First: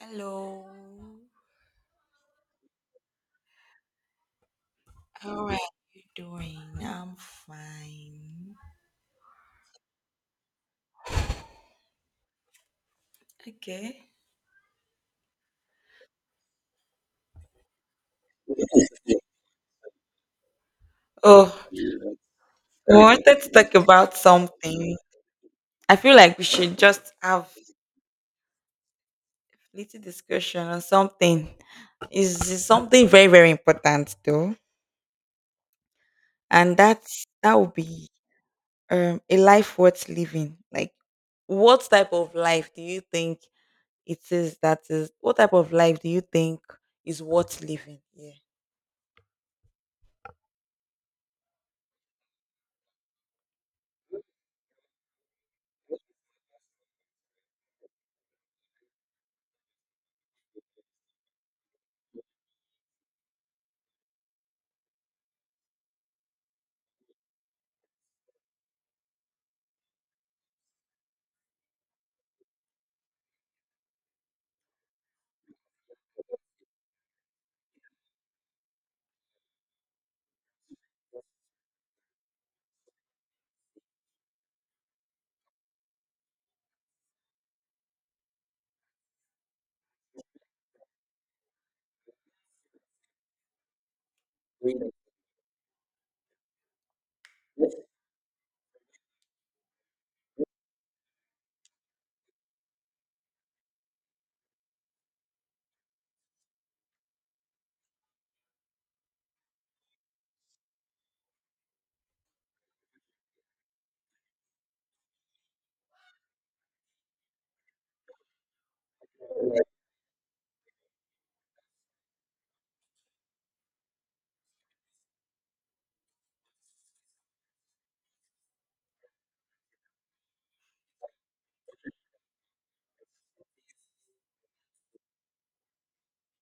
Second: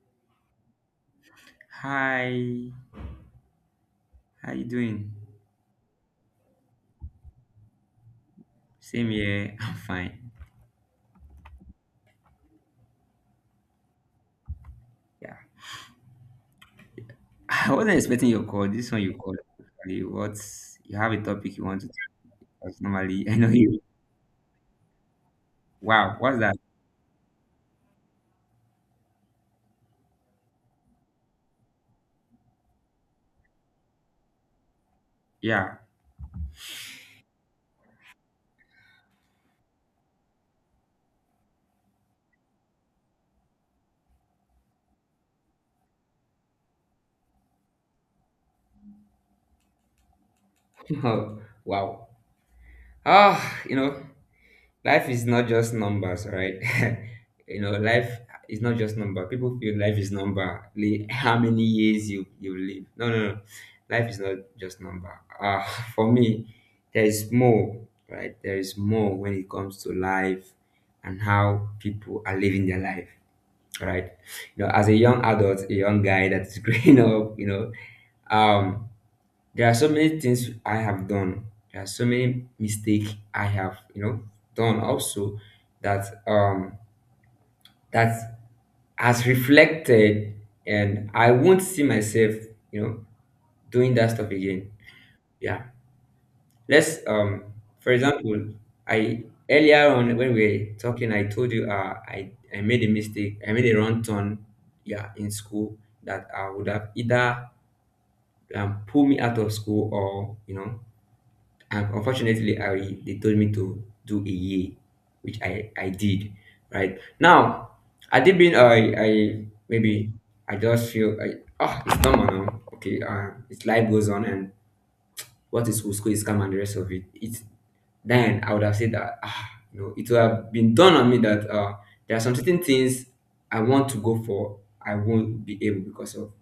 Hello. Hi, how you doing? How are you doing? I'm fine. Same here. I'm fine. Okay. Yeah, I wasn't expecting your call. This one you called, actually. What you have a topic you Oh, want to discuss? we Normally, I wanted to know talk you. about something. I feel Wow, like what's we that? should just have little discussion on something. Is something very very important though, Yeah. and that would be a life worth living. Like, what type of life do you think it is that is? What type of life do you think is worth living? Yeah. Wow. Ah, you know, life is not just numbers, right? You know, life is not just number. People feel life is number, how many years you live. No, no, no, life is not just number. uh for me, there is more. Right, there is more when it comes to life and how people are living their life, right? You know, as a young adult, a young guy that's growing up, um there are so many things I have done. There are so many mistakes I have, you know, done also that that has reflected, and I won't see myself, you know, doing that stuff again. Yeah. Let's For example, I earlier on when we were talking, I told you I made a mistake, I made a wrong turn, yeah, in school, that I would have either pulled me out of school, or you know. And unfortunately, I they told me to do a year, which I did. Right now, I maybe I just feel I, oh, it's normal now. Okay, it's life goes on, and what is school is come and the rest of it. It's then I would have said that, ah, you know, it would have been done on me that there are some certain things I want to go for, I won't be able because of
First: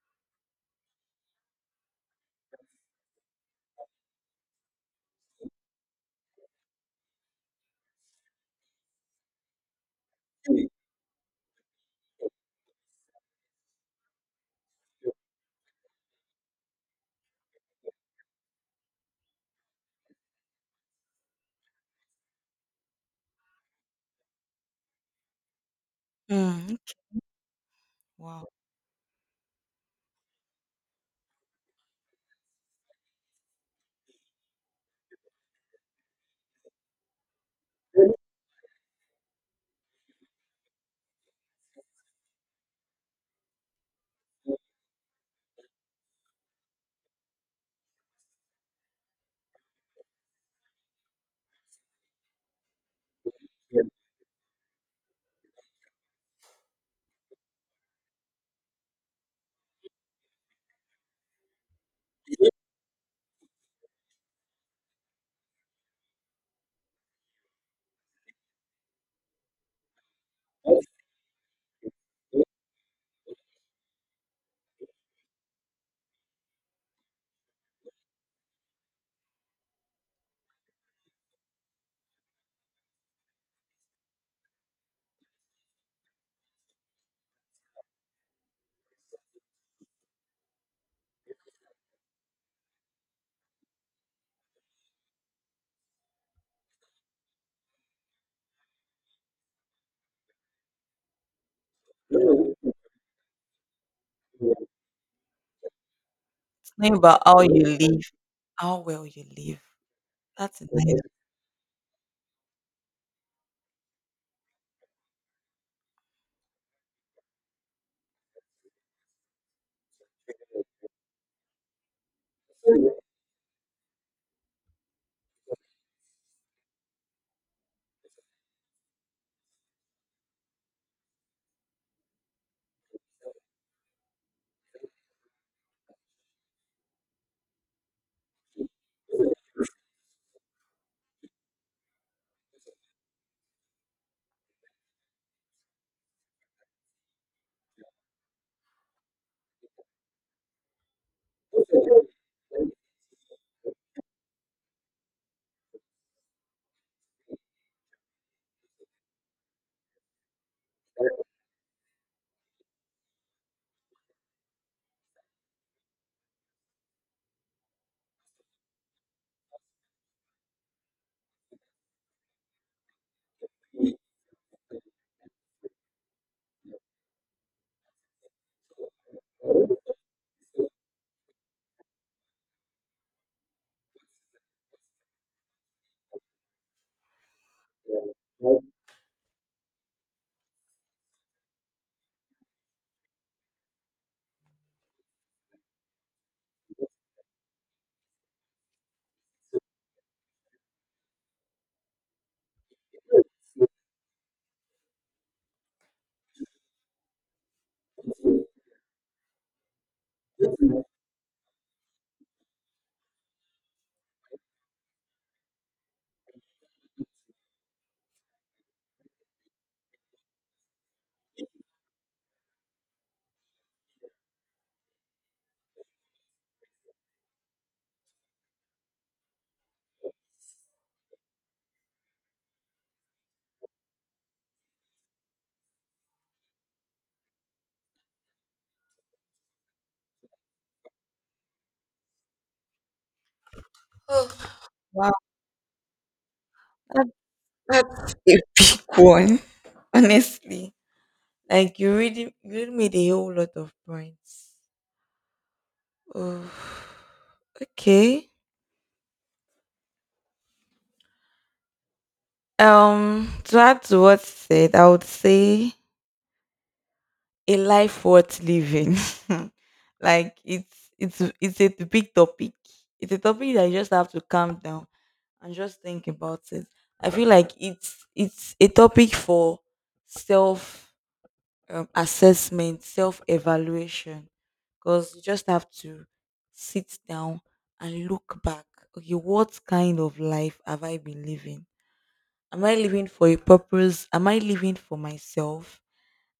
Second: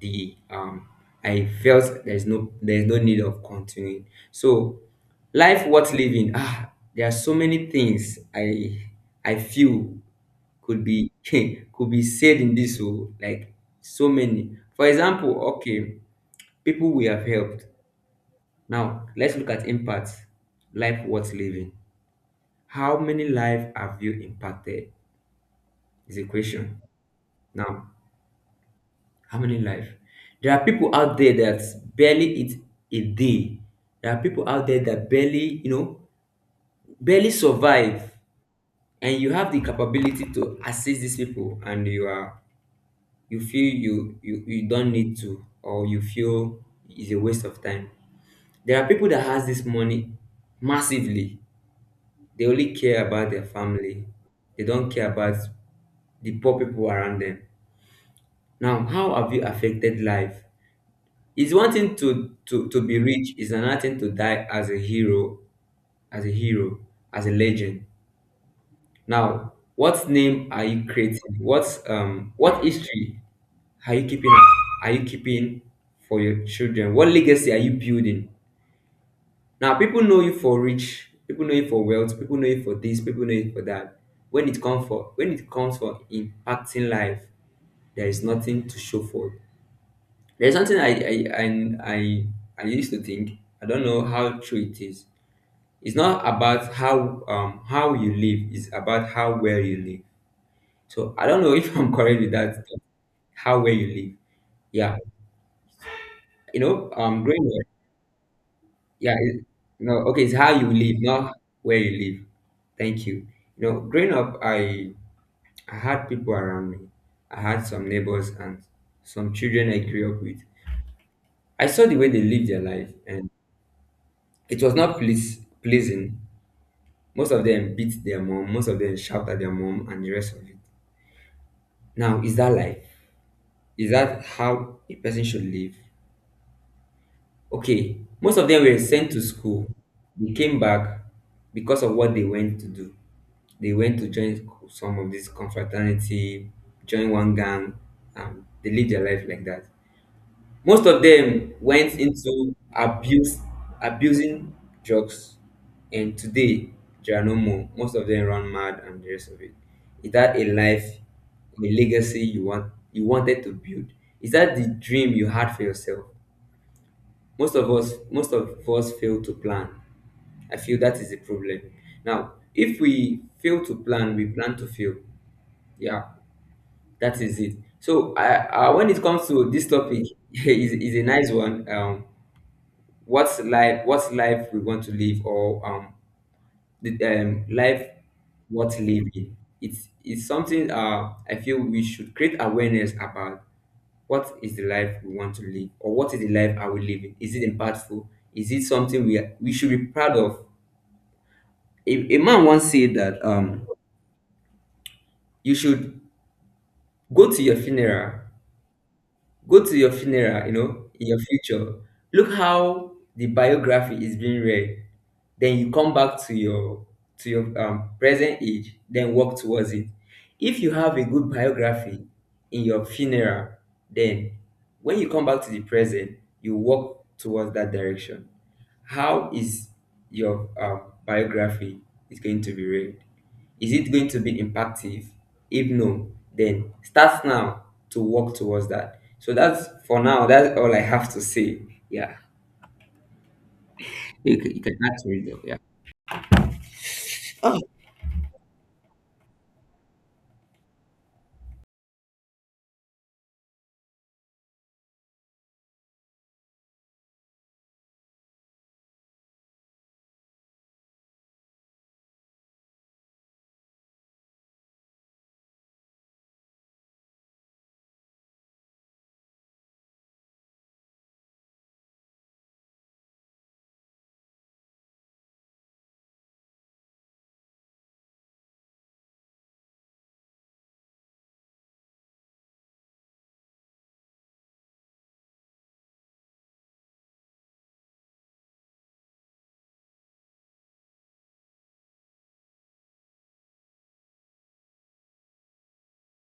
the I felt there's no need of continuing. So, life worth living. Ah, there are so many things I feel could be could be said in this, oh, like so many. For example, okay, people we have helped. Now let's look at impact. Life worth living. How many life have you impacted? Is a Mm. question. Now, harmony in life. There are people out there that barely eat a day. There are people out there that barely, you know, barely survive. And you have the capability to assist these people, and you feel you don't need to, or you feel it's a waste of time. There are people that has this money massively. They only care about their family. They don't care about the poor people around them. Now, how have you affected life? It's one thing to be rich. It's another thing to die as a hero, as a hero, as a legend. Now, what name are you creating? What history are you keeping? Are you keeping for your children? What legacy are you building? Now, people know you for rich. People know you for wealth. People know you for this. People know you for that. When it comes for impacting life, there is nothing to show for it. There's something I I used to think. I don't know how true it is. It's not about how you live. It's about how well you live. So I don't know if I'm correct with that. How well you live. Yeah. You It's know, not about how growing you up. live, how well Yeah. you live. No. Okay. It's how That's a you nice. live, not where you live. Thank you. You know, growing up, I had people around me. I had some neighbors and some children I grew up with. I saw the way they lived their life, and it was not pleasing. Most of them beat their mom, most of them shout at their mom, and the rest of it. Now, is that life? Is that how a person should live? Okay, most of them were sent to school. They came back because of what they went to do. They went to join some of this confraternity, join one gang, and they live their life like that. Most of them went into abuse, abusing drugs, and today there are no more. Most of them run mad and the rest of it. Is that a life, a legacy you wanted to build? Is that the dream you had for yourself? Most of us fail to plan. I feel that is the problem. Now, if we fail to plan, we plan to fail. Yeah, that is it. So, when it comes to this topic, is a nice one. What's life we want to live, or the life, what living, it's something I feel we should create awareness about. What is the life we want to live, or what is the life are we living? Is it impactful? Is it something we should be proud of? A man once said that you should go to your funeral. Go to your funeral, you know, in your future. Look how the biography is being read. Then you come back to your present age, then work towards it. If you have a good biography in your funeral, then when you come back to the present, you work towards that direction. How is your biography is going to be read? Is it going to be impactive? If no, then start now to work towards that. So that's for now. That's all I have to say. Yeah. Oh, You can, add to wow. it though. Yeah. That, that's a big one. Honestly. Like you really made a whole lot of points. Oh, okay. To add to what you said, I would say a life worth living. Like it's a big topic. It's a topic that you just have to calm down and just think about it. I feel like it's a topic for self assessment, self evaluation, because you just have to sit down and look back. Okay, what kind of life have I been living? Am I living for a purpose? Am I living for myself?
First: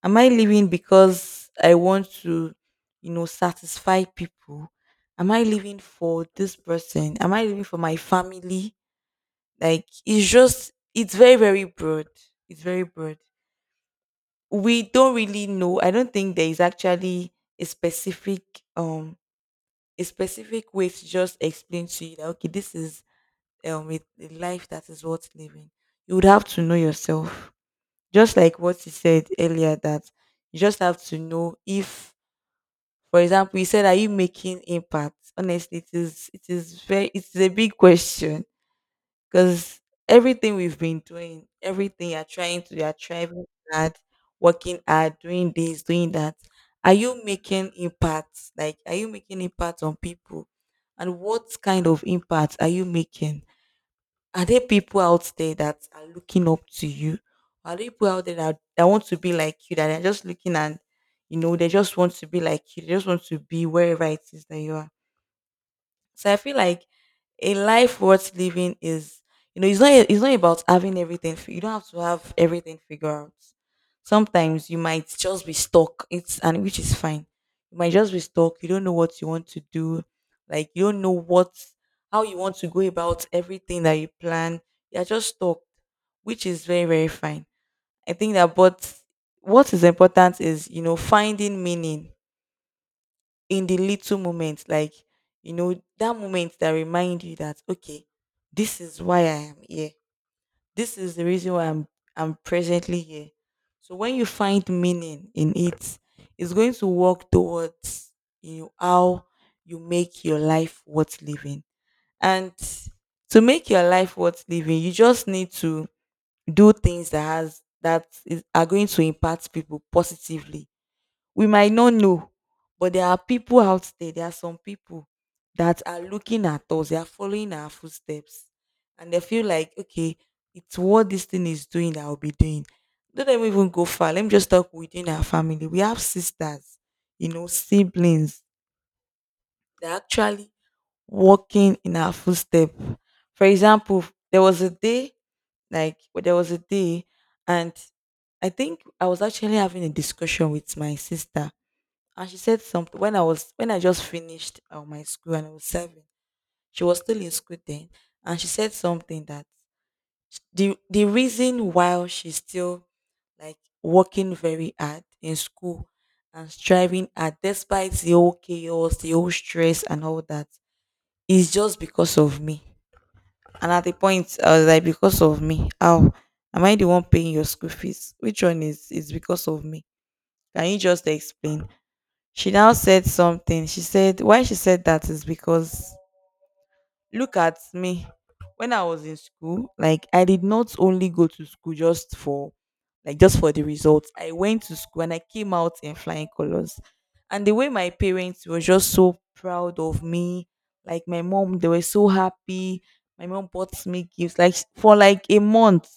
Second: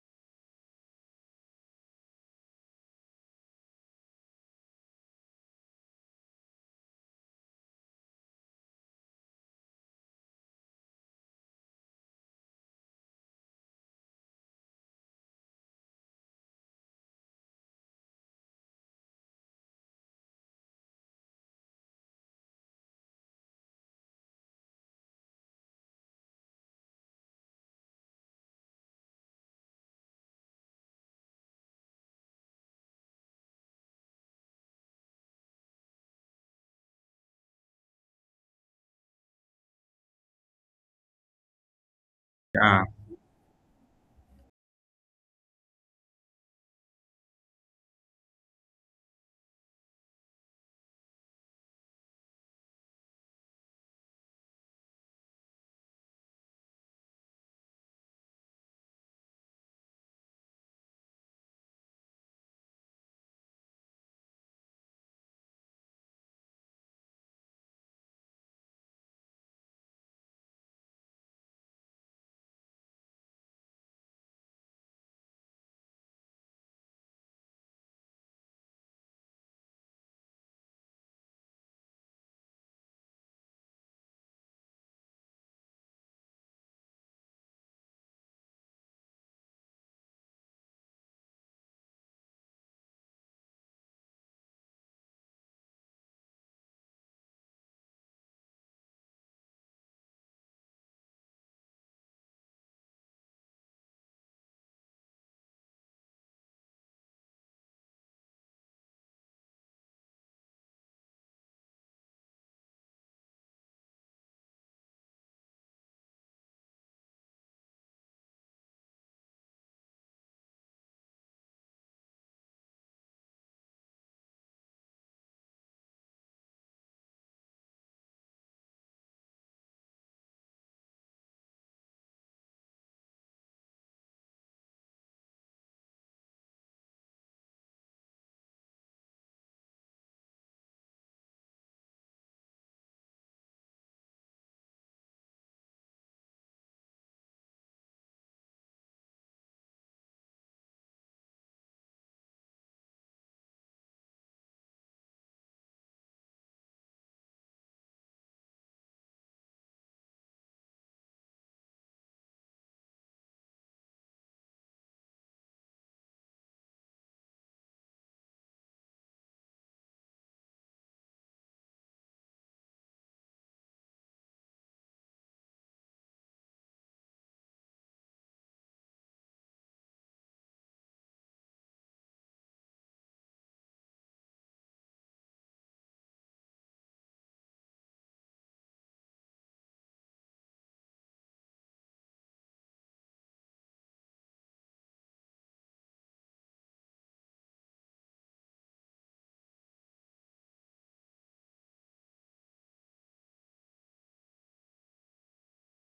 Am I living because I want to, you know, satisfy people? Am I living for this person? Am I living for my family? Like it's very, very broad. It's very broad. We don't really know. I don't think there is actually a specific um a specific way to just explain to you that okay, this is a life that is worth living. You would have to know yourself. Just like what you said earlier that you just have to know if, for example, you said, "Are you making impact?" Honestly, it is. It is very. It is a big question because everything we've been doing, everything Yeah. you're trying hard, working hard, doing this, doing that. Are you making impact? Like, are you making impact on people? And what kind of impact are you making? Are there people out there that are looking up to you? Are there people out there that, that want to be like you, that are just looking and, you know, they just want to be like you, they just want to be wherever it is that you are? So I feel like a life worth living is, you know, it's not about having everything. You don't have to have everything figured out. Sometimes you might just be stuck. It's and which is fine. You might just be stuck. You don't know what you want to do. Like you don't know what how you want to go about everything that you plan. You're just stuck, which is very very fine. I think that, but what is important is, you know, finding meaning in the little moments, like you know, that moment that remind you that okay, this is why I am here. This is the reason why I'm presently here. So when you find meaning in it, it's going to work towards you know how you make your life worth living. And to make your life worth living, you just need to do things that has that is, are going to impact people positively. We might not know, but there are people out there, there are some people that are looking at us, they are following our footsteps, and they feel like okay, it's what this thing is doing that I'll be doing. Don't let me even go far, let me just talk within our family. We have sisters, you know, siblings. They're actually walking in our footstep. For example, there was a day, like, well, there was a day, and I think I was actually having a discussion with my sister, and she said something. When I was when I just finished my school and I was serving. She was still in school then, and she said something that the reason why she's still, like, working very hard in school and striving hard despite the whole chaos, the whole stress, and all that is just because of me. And at the point, I was like, because of me, how? Am I the one paying your school fees? Which one is because of me? Can you just explain? She now said something. She said, why she said that is because, look at me. When I was in school, like I did not only go to school just for, like just for the results. I went to school and I came out in flying colors. And the way my parents were just so proud of me, like my mom, they were so happy. My mom bought me gifts like for like a month.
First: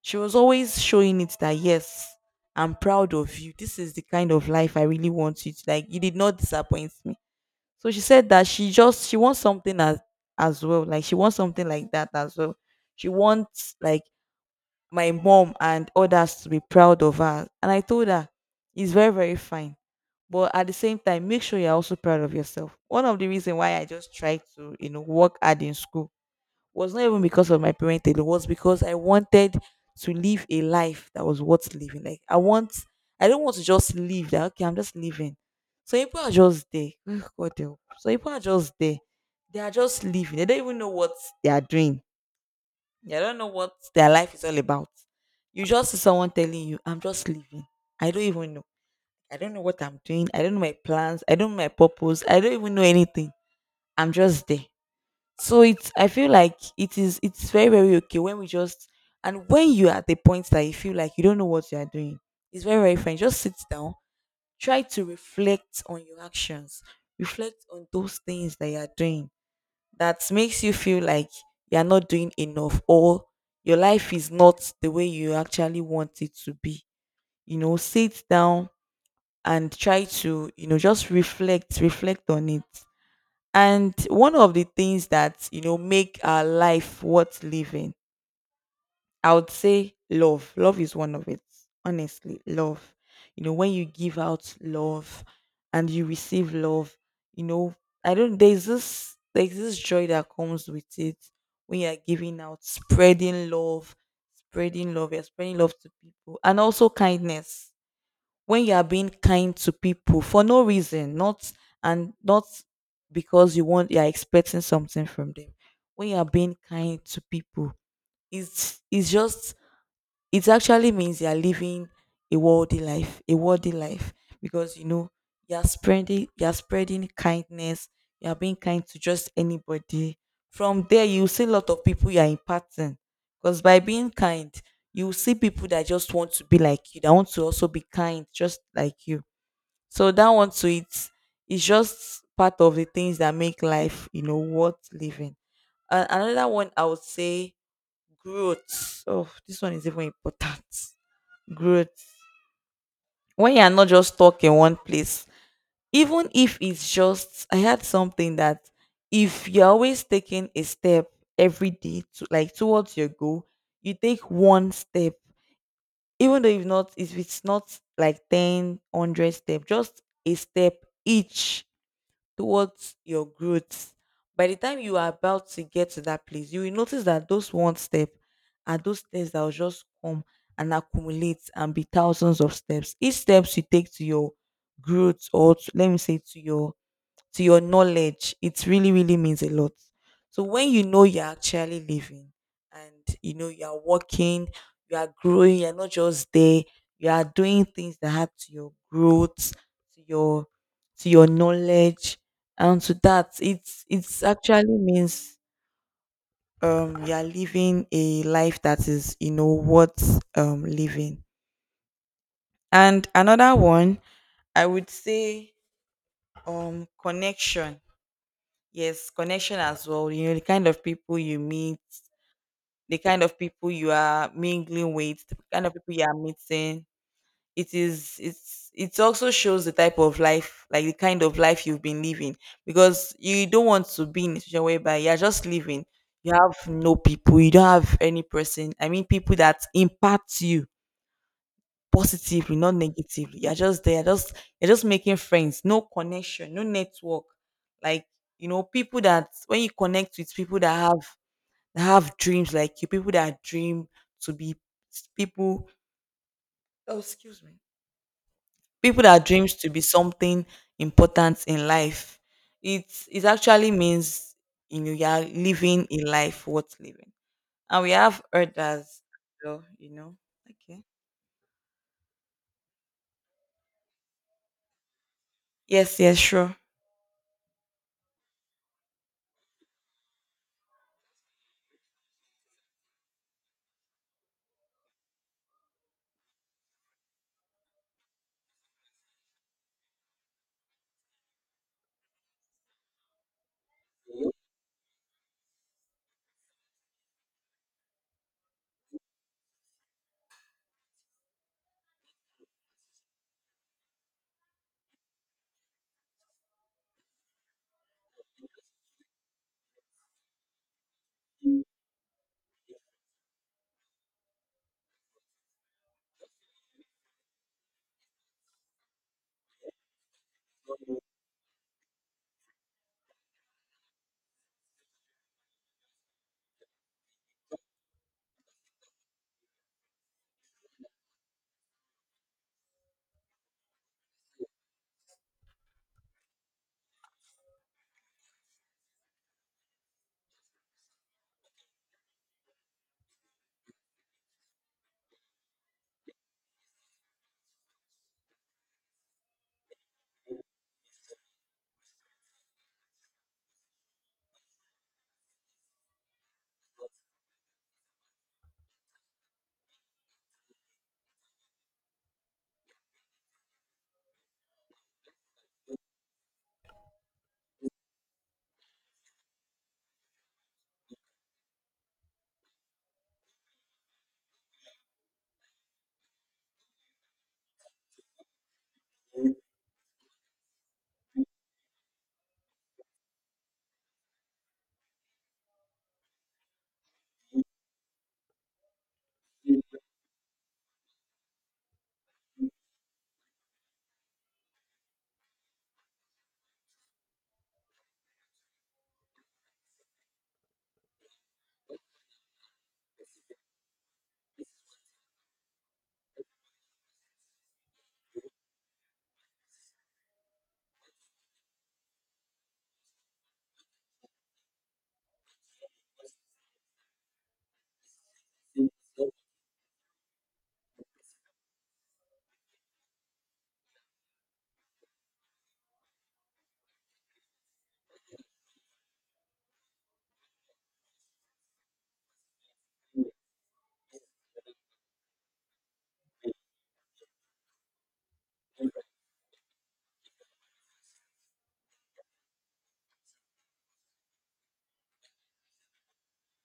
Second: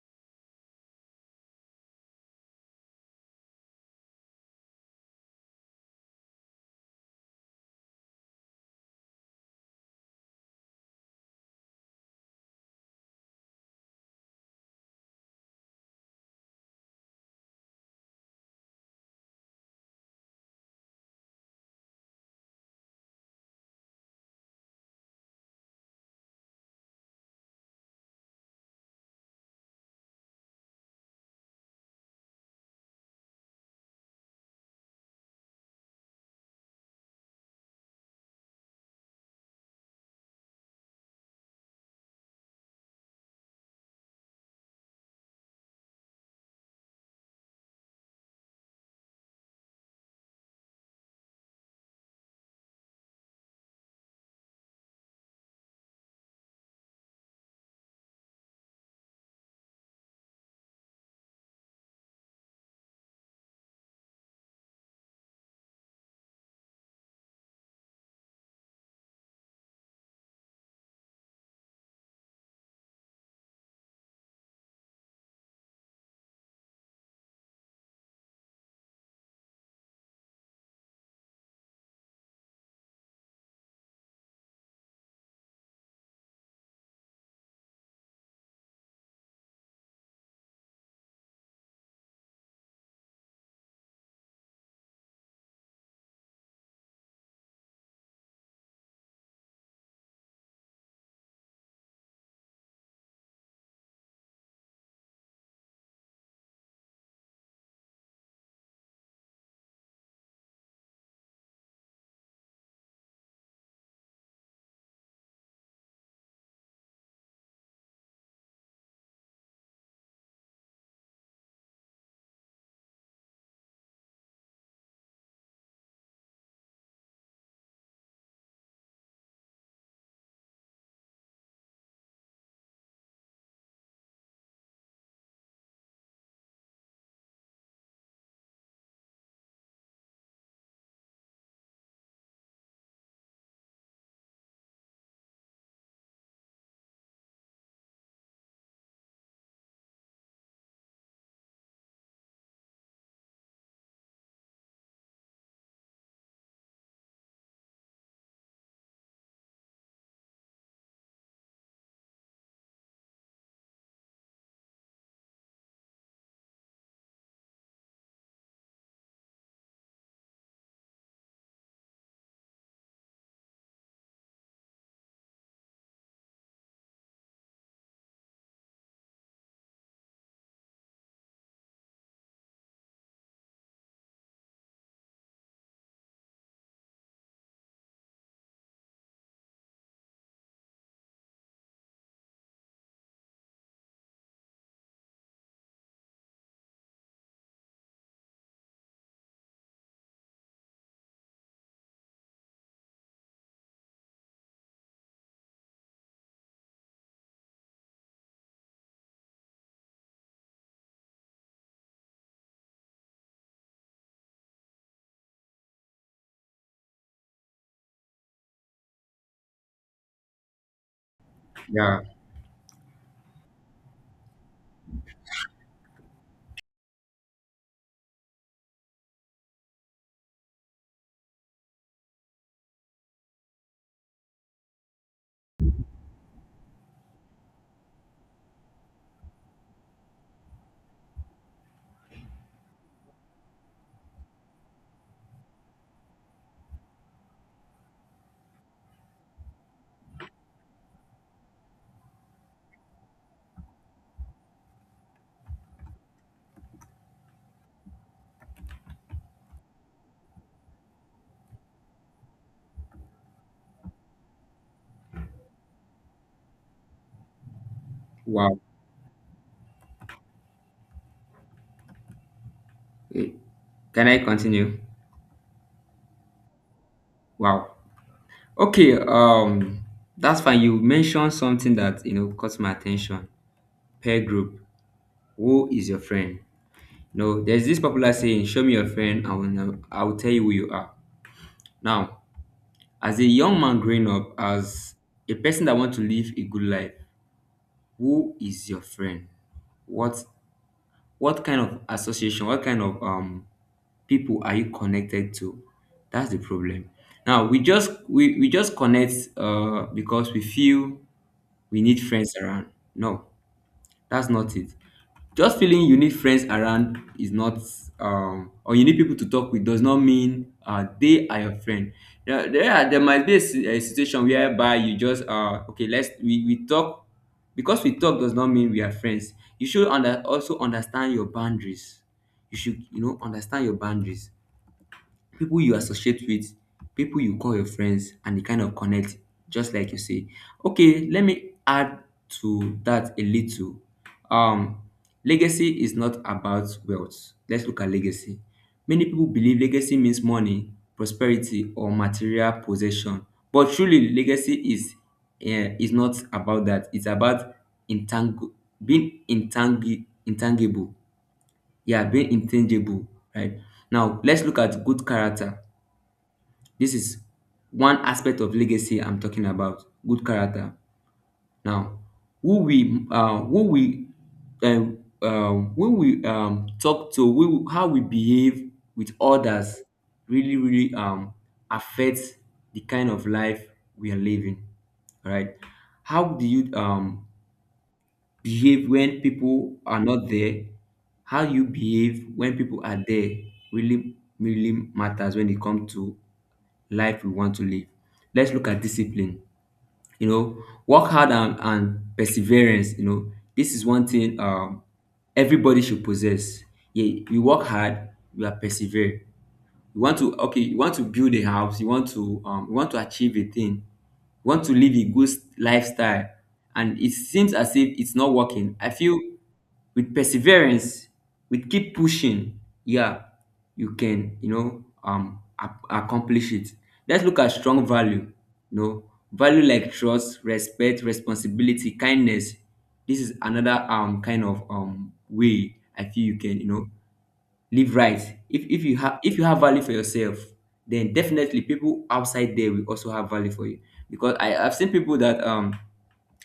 She was always showing it that yes, I'm proud of you. This is the kind of life I really want you to like. You did not disappoint me. So she said that she wants something as well. Like she wants something like that as well. She wants like my mom and others to be proud of her. And I told her it's very, very fine. But at the same time, make sure you're also proud of yourself. One of the reasons why I just try to, you know, work hard in school was not even because of my parents. It was because I wanted to live a life that was worth living. Like I want, I don't want to just live that okay, I'm just living. So people are just there. Oh, God help. So people are just there. They are just living. They don't even know what they are doing. They don't know what their life is all about. You just see someone telling you, I'm just living. I don't even know. I don't know what I'm doing. I don't know my plans. I don't know my purpose. I don't even know anything. I'm just there. So it's I feel like it's very very okay when we just, and when you're at the point that you feel like you don't know what you are doing, it's very very fine. Just sit down, try to reflect on your actions, reflect on those things that you are doing that makes you feel like you are not doing enough or your life is not the way you actually want it to be. You know, sit down and try to, you know, just reflect on it. And one of the things that, you know, make our life worth living, I would say love. Love is one of it. Honestly, love. You know, when you give out love and you receive love, you know, I don't there's this joy that comes with it when you're giving out, you're spreading love to people. And also kindness when you are being kind to people for no reason, not and not because you are expecting something from them. When you are being kind to people, it's just it actually means you're living a worldly life, because you know you're spreading kindness, you're being kind to just anybody. From there, you see a lot of people you're impacting, because by being kind, you will see people that just want to be like you, that want to also be kind, just like you. So that one to, it's just part of the things that make life, you know, worth living. Another one I would say growth. Oh, this one is even important. Growth, when you are not just stuck in one place, even if it's just, I had something that if you're always taking a step every day to like towards your goal, you take one step, even though if not if it's not like 10 100 step, just a step each towards your growth. By the time you are about to get to that place, you will notice that those one step are those steps that will just come and accumulate and be thousands of steps. Each steps you take to your growth or to, let me say to your, to your knowledge, it really, really means a lot. So when you know you're actually living and you know you are working, you are growing, you're not just there, you are doing things that add to your growth, to your, to your knowledge, and to that, it's actually means you are living a life that is, you know, worth living. And another one, I would say connection. Yes, connection as well. You know, the kind of people you meet, Yeah. the kind of people you are mingling with, the kind of people you are meeting. It is, it's, it also shows the type of life, like the kind of life you've been living. Because you don't want to be in a situation whereby you're just living. You have no people, you don't have any person. I mean people that impact you positively, not negatively. You're just there, just you're just making friends, no connection, no network. Like, people that when you connect with people that have dreams like you, people that dream to be people oh excuse me. People that dreams to be something important in life. It actually means you are living a life worth living. And we have Wow. others, so, Okay. Eh, can I continue? Yes, yes, sure. Wow. Okay. That's fine. You mentioned something that you know caught my attention. Peer group. Who is your friend? No, there's this popular saying, "Show me your friend, I will know, I will tell you who you are." Now, as a young man growing up, as a person that wants to live a good life, who is your friend? What what kind of association, what kind of people are you connected to? That's the problem. Now we just connect because we feel we need friends around. No, that's not it. Just feeling you need friends around is not or you need people to talk with does not mean they are your friend. There might be a a situation whereby you just okay, let's we talk. Because we talk does not mean we are friends. You should also understand your boundaries. You should you know, understand your boundaries. People you associate with, people you call your friends, and the kind of connect, just like you say. Okay, let me add to that a little. Um, legacy is not about wealth. Let's look at legacy. Many people believe legacy means money, prosperity, or material possession, but truly, legacy is not about that. It's about intangible, being intangible. Yeah, being intangible, right? Now, let's look at good character. This is one aspect of legacy I'm talking about. Good character. Now, who we uh, who we who we talk to, who, how we behave with others, really really affects the kind of life we are living. All right. How do you behave when people are not there? How you behave when people are there really really matters when it comes to life we want to live. Let's look at discipline. You know, work hard and perseverance. You know, this is one thing everybody should possess. Yeah, you work hard, you are persevere. You want to okay, you want to build a house, you want to achieve a thing, you want to live a good lifestyle, and it seems as if it's not working. I feel with perseverance, with keep pushing, yeah, you can, you know, accomplish it. Let's look at strong value. You know, value like trust, respect, responsibility, kindness. This is another kind of way I feel you can, you know, live right. If you have value for yourself, then definitely people outside there will also have value for you. Because I have seen people that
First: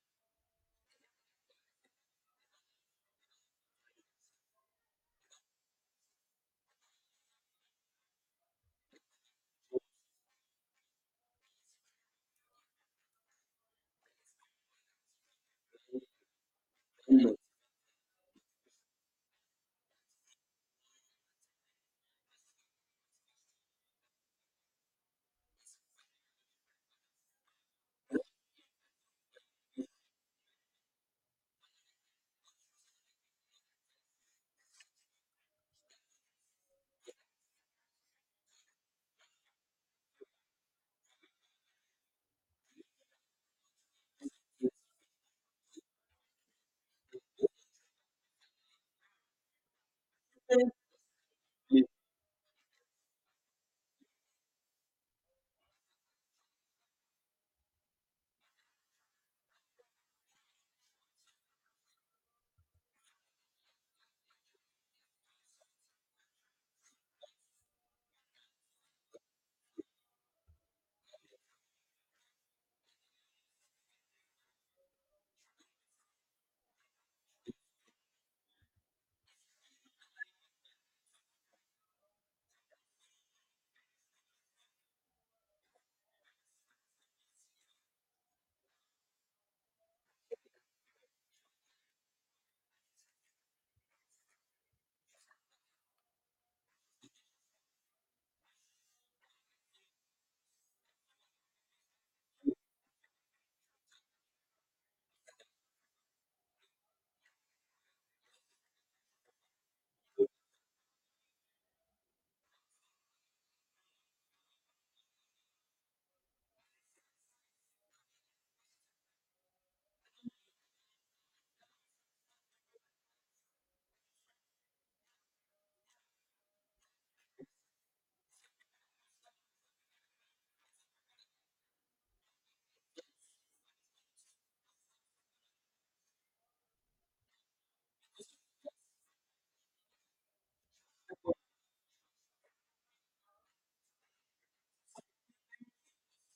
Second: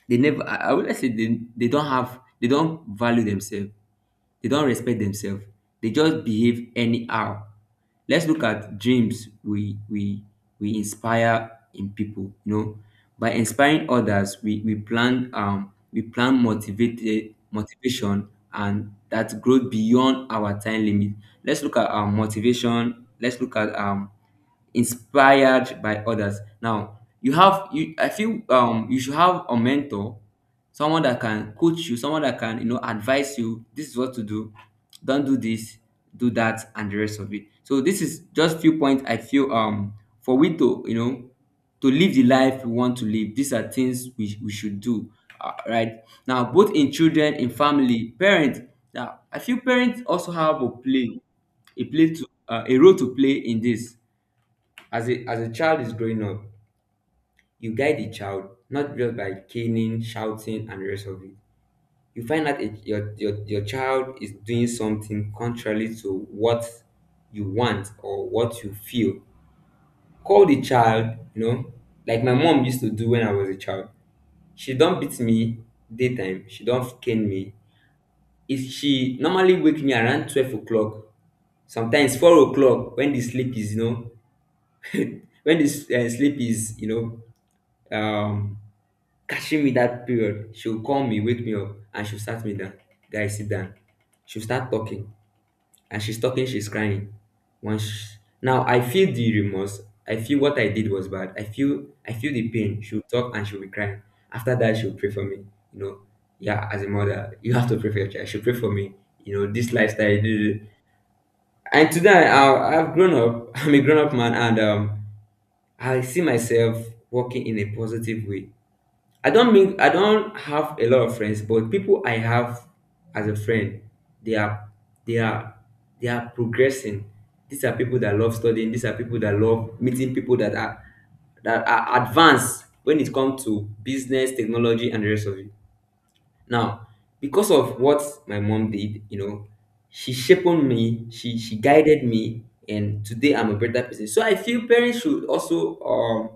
they never I would say they don't have they don't value themselves. They don't respect themselves. They just behave anyhow. Let's look at dreams. We inspire in people, you know, by inspiring others. We plan, we plan motivated motivation and that growth beyond our time limit. Let's look at motivation. Let's look at inspired by others. Now you have you I feel you should have a mentor, someone that can coach you, someone that can you know advise you. This is what to do. Don't do this, do that, and the rest of it. So this is just few points I feel for we to you know to live the life we want to live. These are things we should do. Right now, both in children, in family, parents. Now, I feel parents also have a play to a role to play in this. As a child is growing up, you guide the child not just by caning, shouting, and the rest of it. You find that it, your child is doing something contrary to what you want or what you feel. Call the child, you know, like my mom used to do when I was a child. She don't beat me daytime. She don't cane me. If she normally wake me around 12 o'clock, sometimes 4 o'clock when the sleep is you know when the s- sleep is know um catching me that period, she'll call me, wake me up, and she'll start me down. Guy, sit down. She'll start talking, and she's talking, she's crying. Once she, now I feel the remorse. I feel what I did was bad. I feel the pain. She'll talk and she'll be crying. After that, she'll pray for me. You know, yeah, as a mother, you have to pray for your child. She'll pray for me. You know, this lifestyle. Duh, duh, duh. And today, I've grown up. I'm a grown up man, and I see myself working in a positive way. I don't mean I don't have a lot of friends, but people I have as a friend, they are they are they are progressing. These are people that love studying. These are people that love meeting people that are advanced when it comes to business, technology, and the rest of it. Now, because of what my mom did, you know, she shaped me, she guided me, and today I'm a better person. So I feel parents should also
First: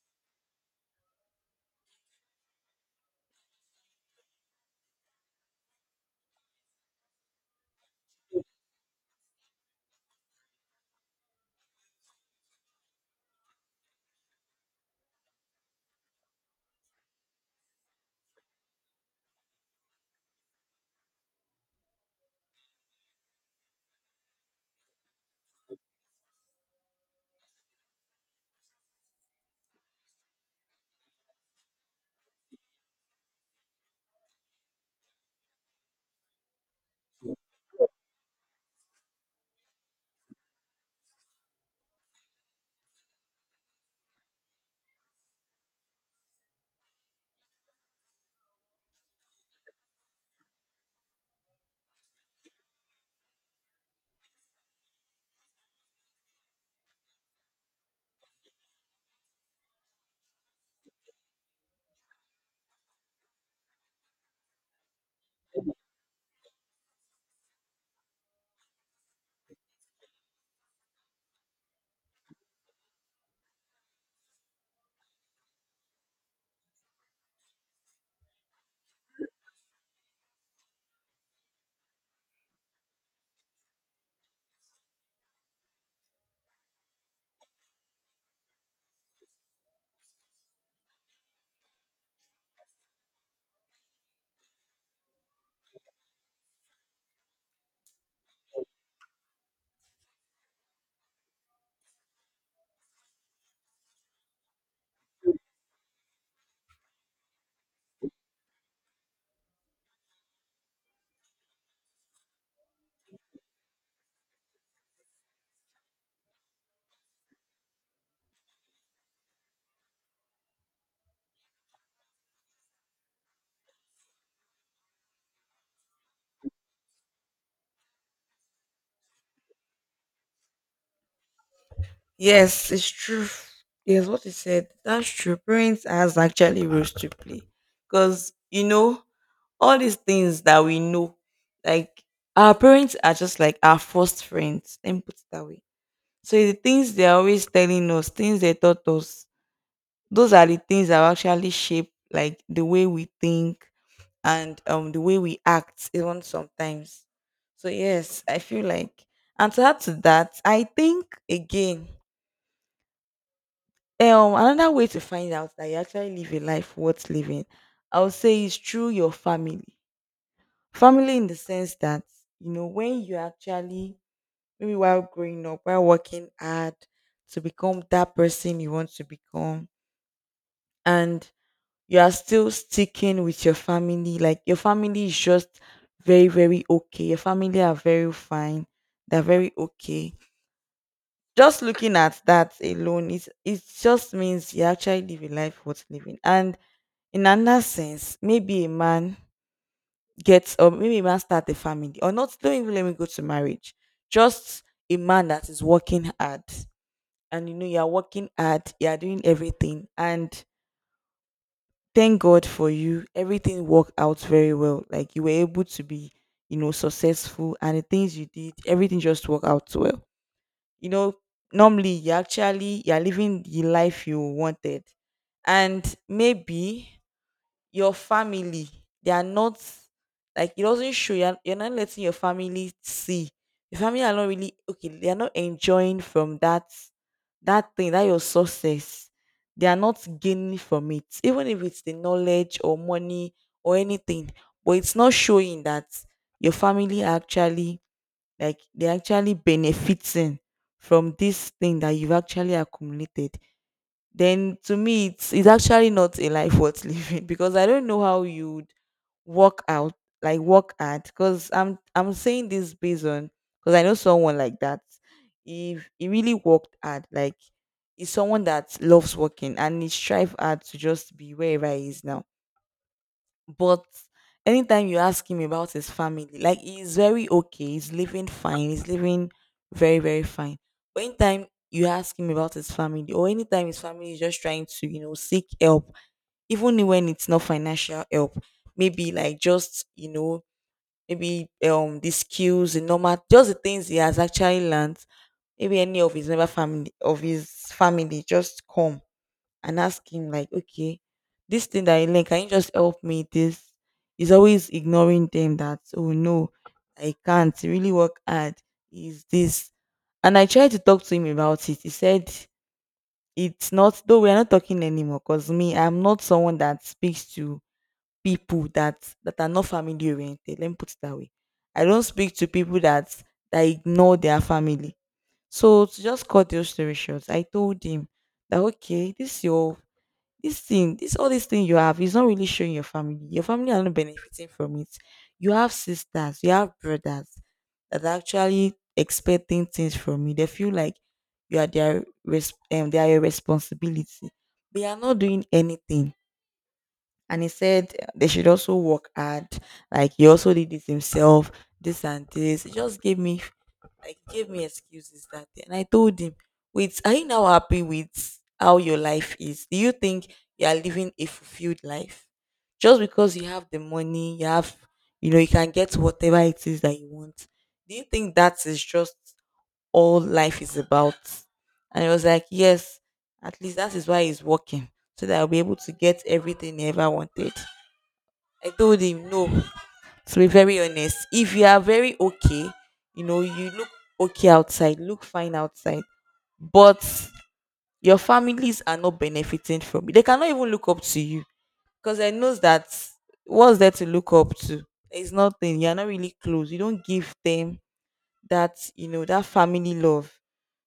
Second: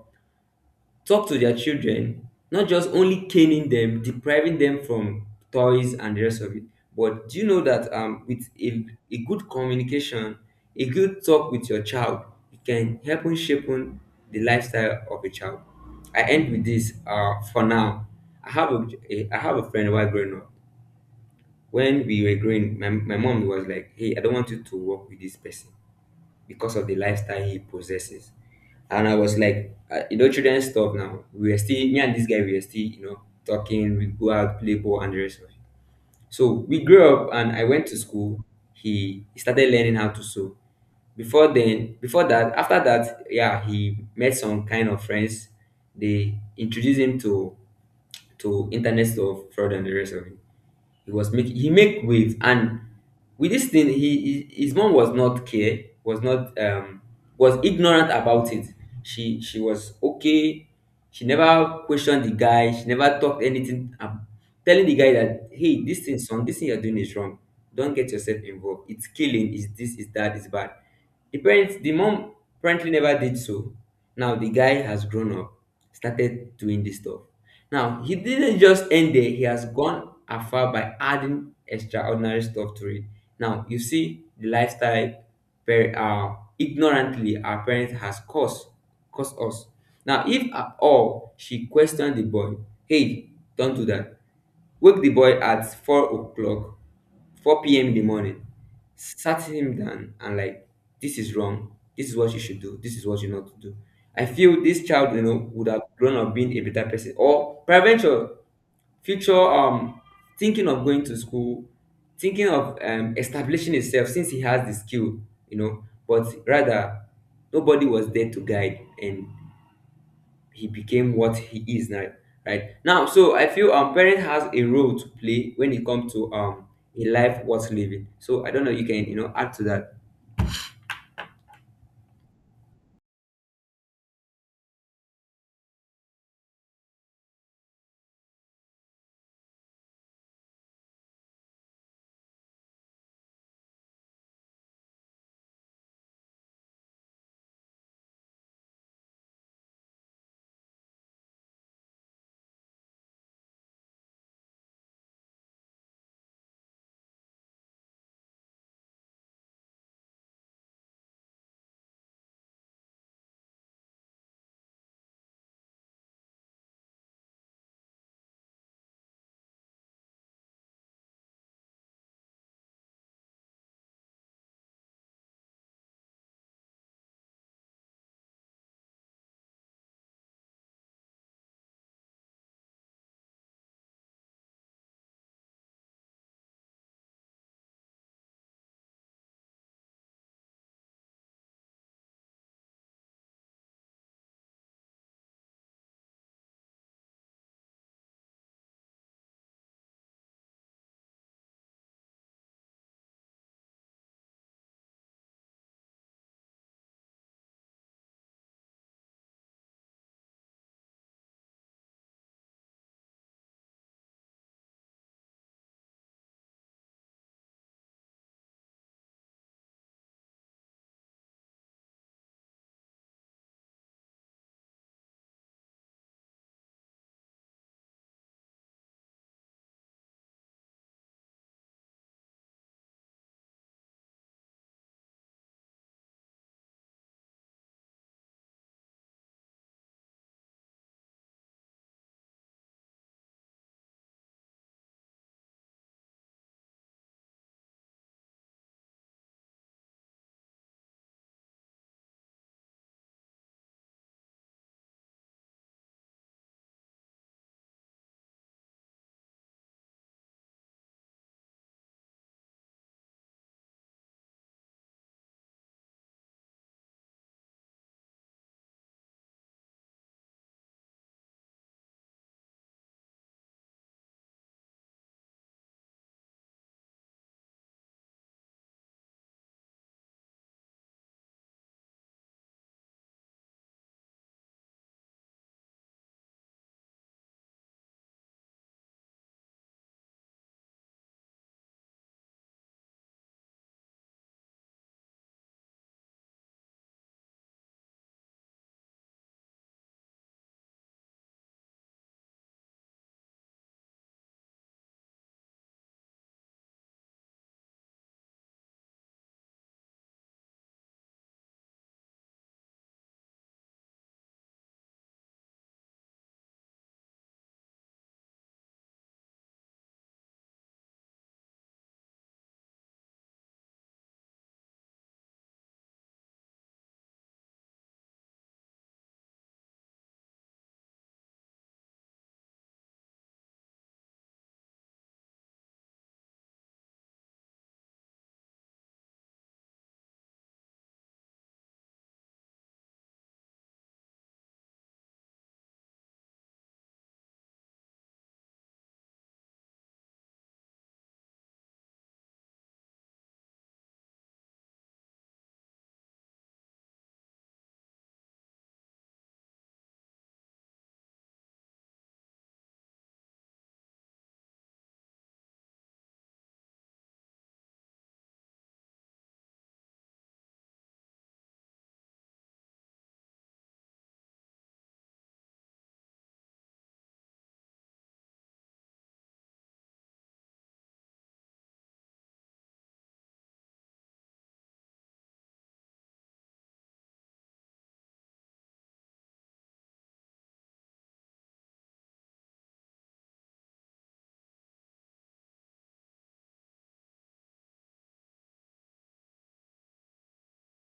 talk to their children, not just only caning them, depriving them from toys and the rest of it. But do you know that with a good communication, a good talk with your child, you can help in shaping the lifestyle of a child. I end with this for now. I have a I have a friend while growing up. When we were growing, my mom was like, hey, I don't want you to work with this person because of the lifestyle he possesses. And I was like, you know, children stuff now. We were still, me and this guy, we were still, you know, talking, we go out, play ball, and the rest of it. So we grew up, and I went to school. He started learning how to sew. Before then, before that, after that, yeah, he met some kind of friends. They introduced him to internet stuff, fraud, and the rest of it. He was making. He make waves, and with this thing, he his mom was not care, was not was ignorant about it. She was okay. She never questioned the guy. She never talked anything. Telling the guy that, hey, this thing, son, this thing you're doing is wrong. Don't get yourself involved. It's killing. Is this? Is that? Is bad. The parents, the mom apparently never did so. Now the guy has grown up, started doing this stuff. Now he didn't just end there; he has gone afar by adding extraordinary stuff to it. Now you see the lifestyle, ignorantly our parents has caused caused us. Now if at all she questioned the boy, hey, don't do that. Wake the boy at 4 o'clock, 4 p.m. in the morning, sat him down and like, this is wrong. This is what you should do. This is what you not to do. I feel this child, you know, would have grown up being a better person. Or peradventure, future thinking of going to school, thinking of establishing himself since he has the skill, you know, but rather nobody was there to guide, and he became what he is now right now. So I feel parent has a role to play when it comes to a life worth living. So I don't know, you can, you know, add to that. Yes, it's true. Yes, what you said, that's true. Parents has actually roles to play. Because, all these things that we know, like our parents are just like our first friends. Let me put it that way. So the things they're always telling us, things they taught us, those are the things that will actually shape like the way we think and the way we act even sometimes. So yes, I feel like and to add to that, I think again. Another way to find out that you actually live a life worth living, I would say, is through your family. Family, in the sense that when you actually maybe while growing up, while working hard to become that person you want to become, and you are still sticking with your family, like your family is just very, very okay. Your family are very fine. They're very okay. Just looking at that alone, it just means you actually live a life worth living. And in another sense, maybe a man gets or maybe a man start a family or not, don't even let me go to marriage. Just a man that is working hard. And you know you are working hard, you are doing everything. And thank God for you. Everything worked out very well. Like you were able to be, successful and the things you did, everything just worked out well. You know, normally you actually you're living the life you wanted, and maybe your family they are not, like it doesn't show, you're not letting your family see, your family are not really okay, they are not enjoying from that, that thing that your success, they are not gaining from it, even if it's the knowledge or money or anything, but it's not showing that your family are actually, like they're actually benefiting from this thing that you've actually accumulated. Then to me, it's actually not a life worth living because I don't know how you'd work out, like work at, because I'm saying this based on, because I know someone like that. If he really worked hard, like he's someone that loves working and he strive hard to just be wherever he is now, but anytime you ask him about his family, like he's very okay, he's living fine, he's living very, very fine. But anytime you ask him about his family, or anytime his family is just trying to, seek help, even when it's not financial help, maybe like just, maybe the skills, the normal just the things he has actually learned, maybe any of his member family of his family just come and ask him like, okay, this thing that I learned, can you just help me with this? He's always ignoring them that, oh no, I can't really work hard. Is this? And I tried to talk to him about it. He said it's not though we're not talking anymore because me, I'm not someone that speaks to people that that are not family oriented. Let me put it that way. I don't speak to people that that ignore their family. So to just cut those story short, I told him that okay, this your this thing, this all this thing you have is not really showing your family. Your family are not benefiting from it. You have sisters, you have brothers that are actually expecting things from you. They feel like you are their they are your responsibility. They are not doing anything, and he said they should also work hard. Like he also did it himself, this and this. He just gave me like gave me excuses that day. And I told him, wait, are you now happy with how your life is? Do you think you are living a fulfilled life? Just because you have the money, you have you can get whatever it is that you want. Do you think that is just all life is about? And it was like, yes, at least that is why he's working. So that I'll be able to get everything he ever wanted. I told him no. To be very honest, if you are very okay, you look okay outside, look fine outside, but your families are not benefiting from it. They cannot even look up to you because I knows that what's there to look up to. There's nothing. You're not really close. You don't give them that that family love.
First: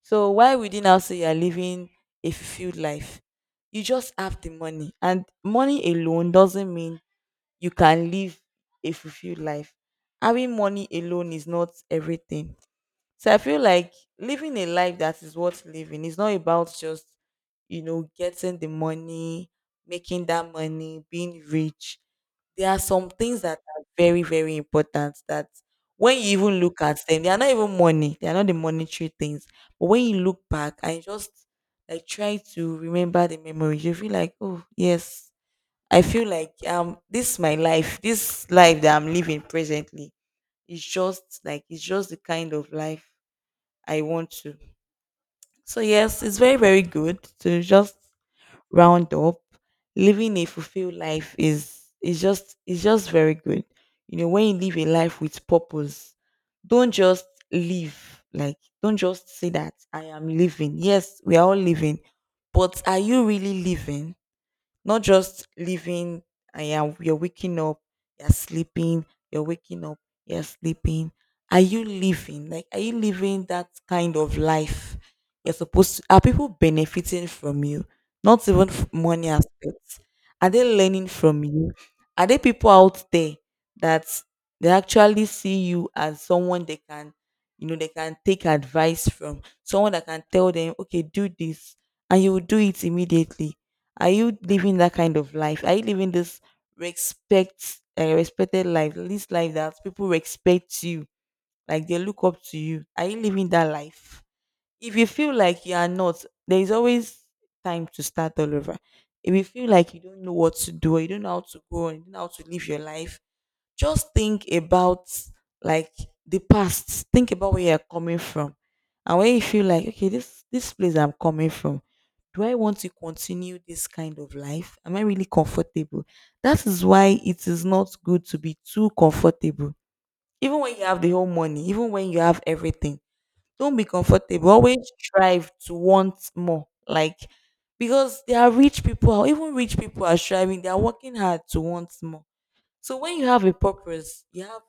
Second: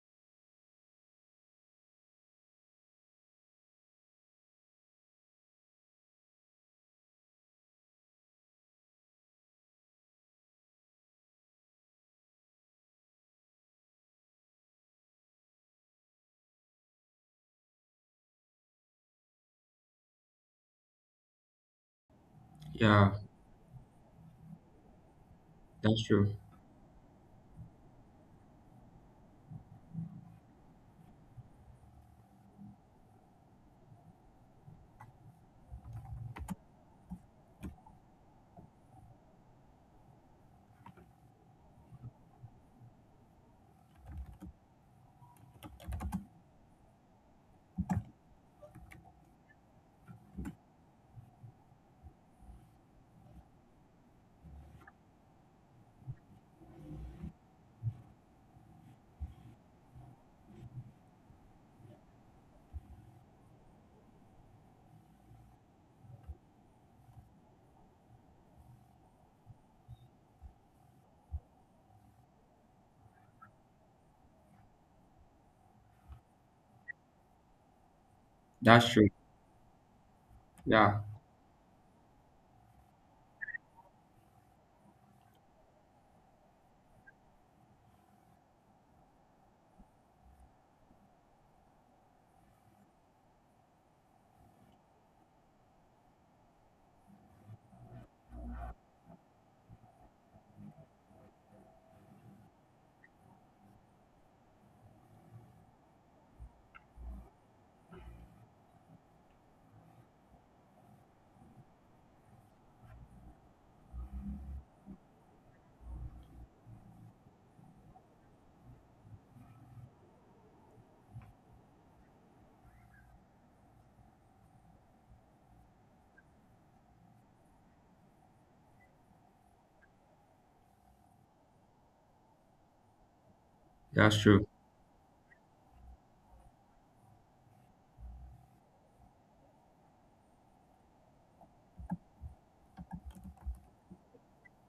So why would you now say you're living a fulfilled life? You just have the money, and money alone doesn't mean you can live a fulfilled life. Having money alone is not everything. So I feel like living a life that is worth living is not about just getting the money, making that money, being rich. There are some Yeah, things that are very, very important that that's when you true. even look at them, they are not even money. They are not the monetary things. But when you look back and just like try to remember the memories, you feel like, oh yes, I feel like this is my life. This life that I'm living presently is just like it's just the kind of life I want to. So yes, it's very, very good to just round up, living a fulfilled life is just very good. You know, when you live a life with purpose, don't just live like don't just say that I am living. Yes, we are all living, but are you really living? Not just living and you're waking up, you're sleeping, you're waking up, you're sleeping. Are you living? Like, are you living that kind of life you're supposed to? Are people benefiting from you? Not even That's true. money aspect. Are they Yeah, learning from you? Are there people out there that they actually see you as someone they can, they can take advice from, someone that can tell them, okay, do this, and you will do it immediately? Are you living that kind of life? Are you living this respected life, this life that people respect you, like they look up to you? Are you living that life? If you feel like you are not, there is always time to start all over. If you feel like you don't know what to do, or you don't know how to go, and you don't know how to live your life, just think about like the past. Think about where you're coming from, and when you feel like okay, this place I'm coming from, do I want to continue this kind of life? Am I really comfortable? That is why it is not good to be too comfortable. Even when you have the whole money, even when you have everything, don't be that's true. comfortable. Always strive to want more. Like because there are rich people, or even rich people are striving, they are working hard to want more. So when you have a purpose, you have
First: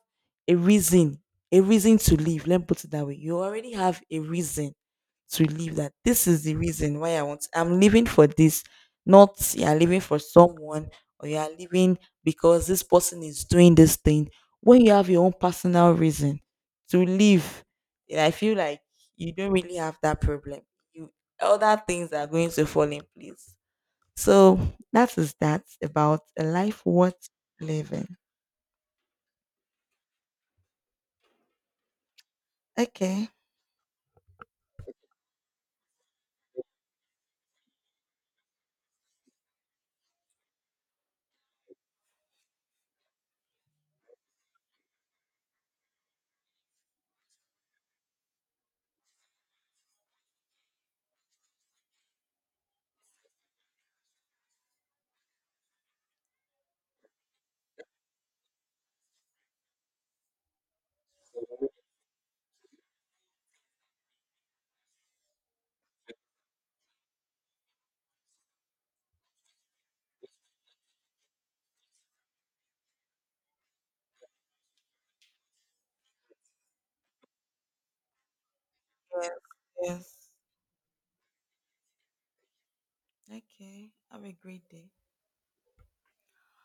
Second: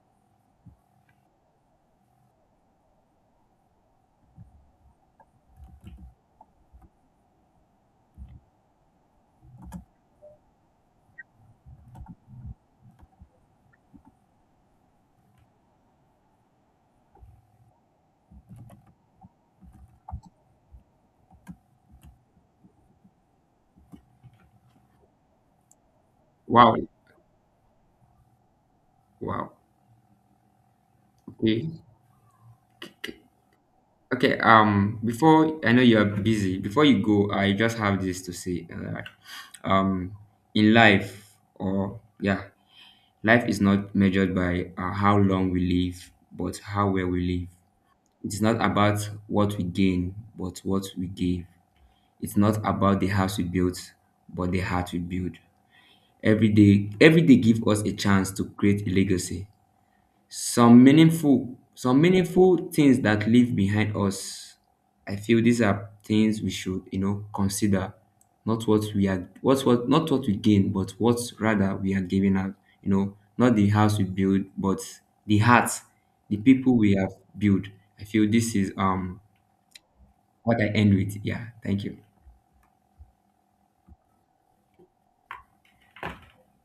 a reason, a reason to live. Let me put it that way. You already have a reason to live that this is the reason why I want I'm living for this, not you are living for someone or you are living because this person is doing this thing. When you have your own personal reason to live, yeah, I feel like you don't really have that problem. You other things are going to fall in place. So that is that about a Wow. life worth living. Wow. Okay. Okay. Okay. Before I know you're busy, before you go, I just have this to say. Um, in life, or yeah, life is not measured by how long we live, but how well we live. It's not about what we gain, but what we give. It's not about the house we built, but the heart we build. Every day give us a chance to create a legacy. Some meaningful things that live behind us. I feel these are things we should, you know, consider. Not what we are, not what we gain, but what rather we are giving out. You know, not the house we build, but the heart, the people we have built. I feel this is Yes, yes. what I end with. Yeah, thank you. Okay. Have a great day.